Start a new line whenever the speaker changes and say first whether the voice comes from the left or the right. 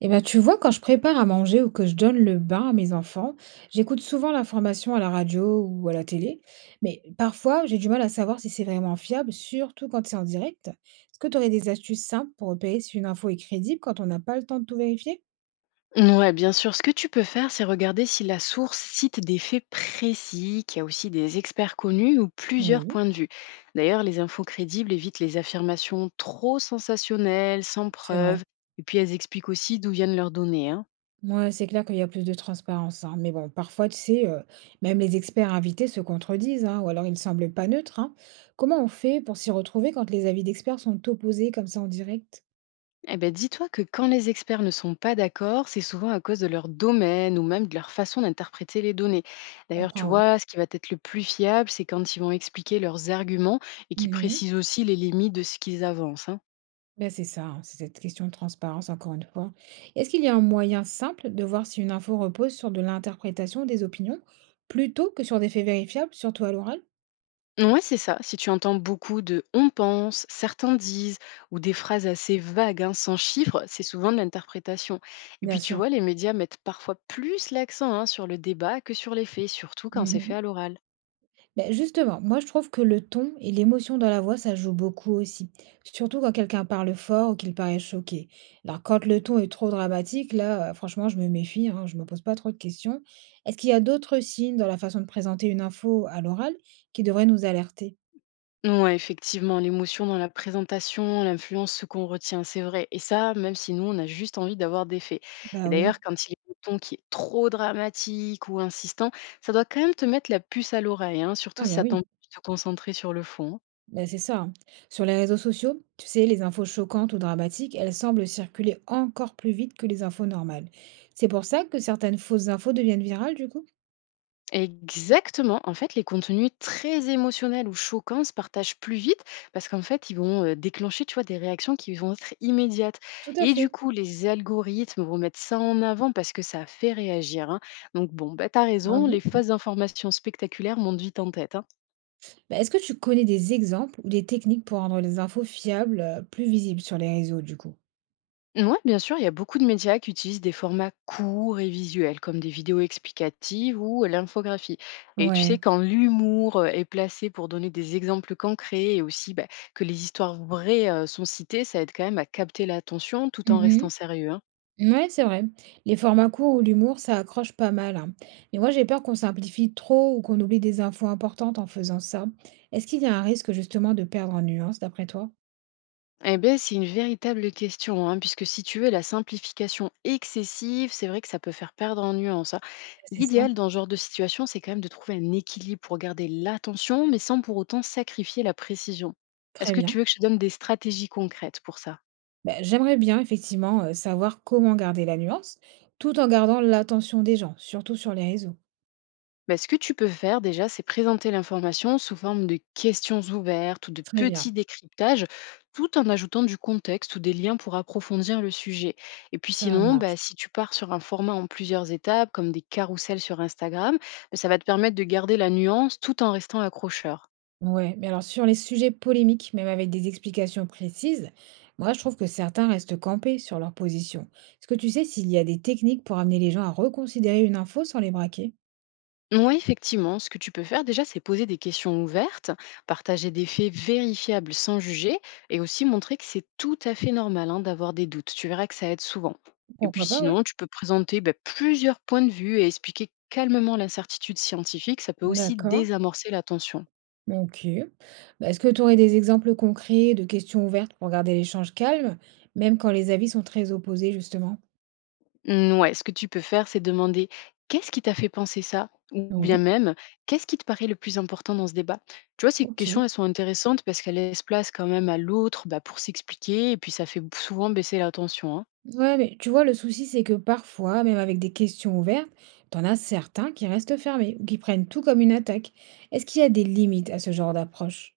right: Eh ben, tu vois, quand je prépare à manger ou que je donne le bain à mes enfants, j'écoute souvent l'information à la radio ou à la télé, mais parfois j'ai du mal à savoir si c'est vraiment fiable, surtout quand c'est en direct. Est-ce que tu aurais des astuces simples pour repérer si une info est crédible quand on n'a pas le temps de tout vérifier?
left: Ouais, bien sûr. Ce que tu peux faire, c'est regarder si la source cite des faits précis, qu'il y a aussi des experts connus ou plusieurs
right: Oui.
left: points de vue. D'ailleurs, les infos crédibles évitent les affirmations trop sensationnelles, sans
right: C'est vrai.
left: preuve, et puis elles expliquent aussi d'où viennent leurs données, hein.
right: Moi c'est clair qu'il y a plus de transparence, hein. Mais bon, parfois, tu sais, même les experts invités se contredisent, hein, ou alors ils ne semblent pas neutres, hein. Comment on fait pour s'y retrouver quand les avis d'experts sont opposés comme ça en direct?
left: Eh ben, dis-toi que quand les experts ne sont pas d'accord, c'est souvent à cause de leur domaine ou même de leur façon d'interpréter les données.
right: Je
left: D'ailleurs, tu
right: comprends, ouais.
left: vois, ce qui va être le plus fiable, c'est quand ils vont expliquer leurs arguments et qui
right: Mhm.
left: précisent aussi les limites de ce qu'ils avancent, hein.
right: Ben c'est ça, hein, c'est cette question de transparence, encore une fois. Est-ce qu'il y a un moyen simple de voir si une info repose sur de l'interprétation des opinions plutôt que sur des faits vérifiables, surtout à l'oral?
left: Ouais, c'est ça. Si tu entends beaucoup de on pense, certains disent, ou des phrases assez vagues, hein, sans chiffres, c'est souvent de l'interprétation. Et
right: Bien
left: puis tu
right: sûr.
left: vois, les médias mettent parfois plus l'accent hein, sur le débat que sur les faits, surtout quand c'est fait
right: Mhm.
left: à l'oral.
right: Ben, justement, moi je trouve que le ton et l'émotion dans la voix, ça joue beaucoup aussi. Surtout quand quelqu'un parle fort ou qu'il paraît choqué. Alors quand le ton est trop dramatique, là, franchement, je me méfie, hein, je me pose pas trop de questions. Est-ce qu'il y a d'autres signes dans la façon de présenter une info à l'oral qui devraient nous alerter?
left: Ouais, effectivement, l'émotion dans la présentation, l'influence, ce qu'on retient, c'est vrai. Et ça, même si nous, on a juste envie d'avoir des faits. Et
right: Bah oui.
left: d'ailleurs, quand il est un ton qui est trop dramatique ou insistant, ça doit quand même te mettre la puce à l'oreille, hein, surtout
right: Ah
left: si
right: ben
left: ça
right: oui.
left: t'empêche de te concentrer sur le fond.
right: Ben, c'est ça, hein. Sur les réseaux sociaux, tu sais, les infos choquantes ou dramatiques, elles semblent circuler encore plus vite que les infos normales. C'est pour ça que certaines fausses infos deviennent virales, du coup?
left: Exactement. En fait, les contenus très émotionnels ou choquants se partagent plus vite parce qu'en fait, ils vont déclencher, tu vois, des réactions qui vont être immédiates.
right: Tout à
left: Et du
right: fait.
left: coup, les algorithmes vont mettre ça en avant parce que ça fait réagir, hein. Donc, bon, bah, t'as
right: Ah
left: raison, les
right: oui?
left: fausses informations spectaculaires montent vite en tête, hein.
right: Ben, est-ce que tu connais des exemples ou des techniques pour rendre les infos fiables, plus visibles sur les réseaux, du coup?
left: Mouais, bien sûr, il y a beaucoup de médias qui utilisent des formats courts et visuels, comme des vidéos explicatives ou l'infographie. Et tu sais,
right: Ouais.
left: quand l'humour est placé pour donner des exemples concrets et aussi bah, que les histoires vraies sont citées, ça aide quand même à capter l'attention tout en restant
right: Mhm.
left: sérieux, hein.
right: Ouais, c'est vrai. Les formats courts ou l'humour, ça accroche pas mal, hein. Mais moi, j'ai peur qu'on simplifie trop ou qu'on oublie des infos importantes en faisant ça. Est-ce qu'il y a un risque justement de perdre en nuance, d'après toi?
left: Eh ben, c'est une véritable question, hein, puisque si tu veux la simplification excessive, c'est vrai que ça peut faire perdre en nuance, hein.
right: C'est ça.
left: L'idéal dans ce genre de situation, c'est quand même de trouver un équilibre pour garder l'attention, mais sans pour autant sacrifier la précision. Est-ce
right: Très
left: que
right: bien.
left: tu veux que je te donne des stratégies concrètes pour ça?
right: Bah, j'aimerais bien effectivement savoir comment garder la nuance, tout en gardant l'attention des gens, surtout sur les réseaux.
left: Bah, ce que tu peux faire déjà, c'est présenter l'information sous forme de questions ouvertes ou de
right: Très bien,
left: petits décryptages, tout en ajoutant du contexte ou des liens pour approfondir le sujet. Et puis
right: ça
left: sinon, bah,
right: marche.
left: si tu pars sur un format en plusieurs étapes, comme des carousels sur Instagram, bah, ça va te permettre de garder la nuance tout en restant accrocheur.
right: Ouais, mais alors sur les sujets polémiques, même avec des explications précises, moi je trouve que certains restent campés sur leur position. Est-ce que tu sais s'il y a des techniques pour amener les gens à reconsidérer une info sans les braquer?
left: Oui, effectivement, ce que tu peux faire déjà, c'est poser des questions ouvertes, partager des faits vérifiables sans juger et aussi montrer que c'est tout à fait normal hein, d'avoir des doutes. Tu verras que ça aide souvent. Et puis
right: Pourquoi pas, ouais.
left: sinon, tu peux présenter bah, plusieurs points de vue et expliquer calmement l'incertitude scientifique. Ça peut aussi
right: D'accord.
left: désamorcer la tension.
right: Ok. Bah, est-ce que tu aurais des exemples concrets de questions ouvertes pour garder l'échange calme, même quand les avis sont très opposés, justement?
left: Mmh, ouais, ce que tu peux faire, c'est demander: «Qu'est-ce qui t'a fait penser ça?» ou bien
right: Oui.
left: même: «Qu'est-ce qui te paraît le plus important dans ce débat?» Tu vois, ces
right: OK.
left: questions, elles sont intéressantes parce qu'elles laissent place quand même à l'autre, bah, pour s'expliquer et puis ça fait souvent baisser la tension, hein.
right: Ouais, mais tu vois, le souci, c'est que parfois, même avec des questions ouvertes, t'en as certains qui restent fermés ou qui prennent tout comme une attaque. Est-ce qu'il y a des limites à ce genre d'approche?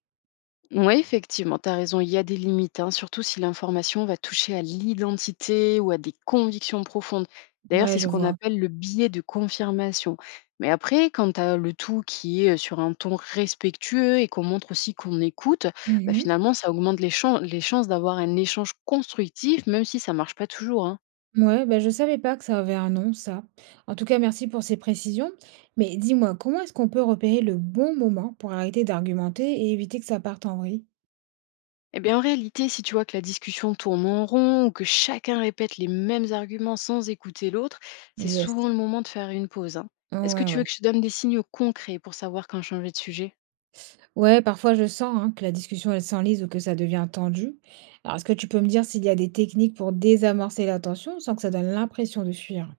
left: Oui, effectivement, tu as raison, il y a des limites, hein, surtout si l'information va toucher à l'identité ou à des convictions profondes. D'ailleurs,
right: Ouais,
left: c'est
right: je
left: ce qu'on
right: vois.
left: appelle le biais de confirmation. Mais après, quand tu as le tout qui est sur un ton respectueux et qu'on montre aussi qu'on écoute, bah,
right: Mhm.
left: finalement, ça augmente les chances d'avoir un échange constructif, même si ça marche pas toujours, hein.
right: Ouais, bah, je savais pas que ça avait un nom, ça. En tout cas, merci pour ces précisions. Mais dis-moi, comment est-ce qu'on peut repérer le bon moment pour arrêter d'argumenter et éviter que ça parte en vrille?
left: Eh bien, en réalité, si tu vois que la discussion tourne en rond ou que chacun répète les mêmes arguments sans écouter l'autre, c'est
right: Yes.
left: souvent le moment de faire une pause, hein. Est-ce que
right: Ouais,
left: tu veux
right: ouais.
left: que je te donne des signaux concrets pour savoir quand changer de sujet?
right: Ouais, parfois je sens hein, que la discussion elle s'enlise ou que ça devient tendu. Alors, est-ce que tu peux me dire s'il y a des techniques pour désamorcer la tension sans que ça donne l'impression de fuir?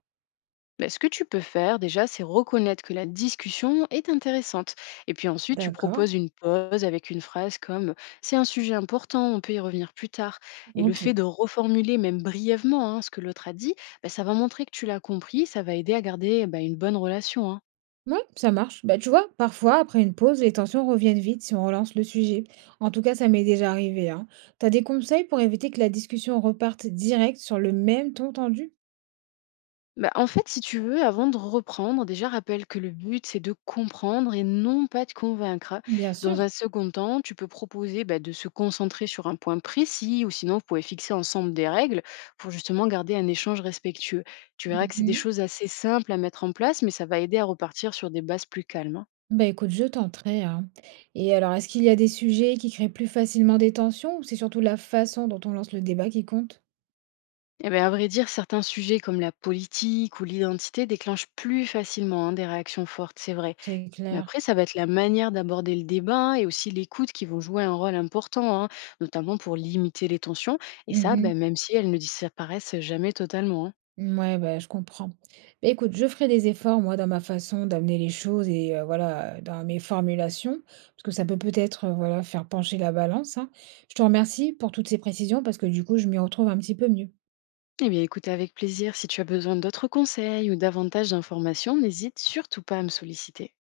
left: Ben, ce que tu peux faire déjà, c'est reconnaître que la discussion est intéressante. Et puis ensuite, tu
right: D'accord,
left: proposes une pause avec une phrase comme: «C'est un sujet important, on peut y revenir plus tard.» Et le
right: ok.
left: fait de reformuler même brièvement hein, ce que l'autre a dit, ben, ça va montrer que tu l'as compris, ça va aider à garder ben, une bonne relation, hein.
right: Ouais, ça marche. Bah, tu vois, parfois, après une pause, les tensions reviennent vite si on relance le sujet. En tout cas, ça m'est déjà arrivé, hein. T'as des conseils pour éviter que la discussion reparte direct sur le même ton tendu?
left: Bah, en fait, si tu veux, avant de reprendre, déjà rappelle que le but, c'est de comprendre et non pas de convaincre.
right: Bien sûr.
left: Dans un second temps, tu peux proposer bah, de se concentrer sur un point précis ou sinon, vous pouvez fixer ensemble des règles pour justement garder un échange respectueux. Tu verras que c'est des
right: Mhm.
left: choses assez simples à mettre en place, mais ça va aider à repartir sur des bases plus calmes, hein.
right: Bah, écoute, je tenterai, hein. Et alors, est-ce qu'il y a des sujets qui créent plus facilement des tensions ou c'est surtout la façon dont on lance le débat qui compte?
left: Eh ben, à vrai dire, certains sujets comme la politique ou l'identité déclenchent plus facilement hein, des réactions fortes, c'est vrai.
right: C'est
left: Mais
right: clair.
left: après, ça va être la manière d'aborder le débat hein, et aussi l'écoute qui vont jouer un rôle important, hein, notamment pour limiter les tensions. Et ça,
right: Mhm.
left: ben, même si elles ne disparaissent jamais totalement, hein.
right: Ouais, bah, je comprends. Bah, écoute, je ferai des efforts, moi, dans ma façon d'amener les choses et voilà, dans mes formulations, parce que ça peut peut-être voilà, faire pencher la balance, hein. Je te remercie pour toutes ces précisions parce que du coup, je m'y retrouve un petit peu mieux.
left: Eh bien, écoute avec plaisir. Si tu as besoin d'autres conseils ou davantage d'informations, n'hésite surtout pas à me solliciter.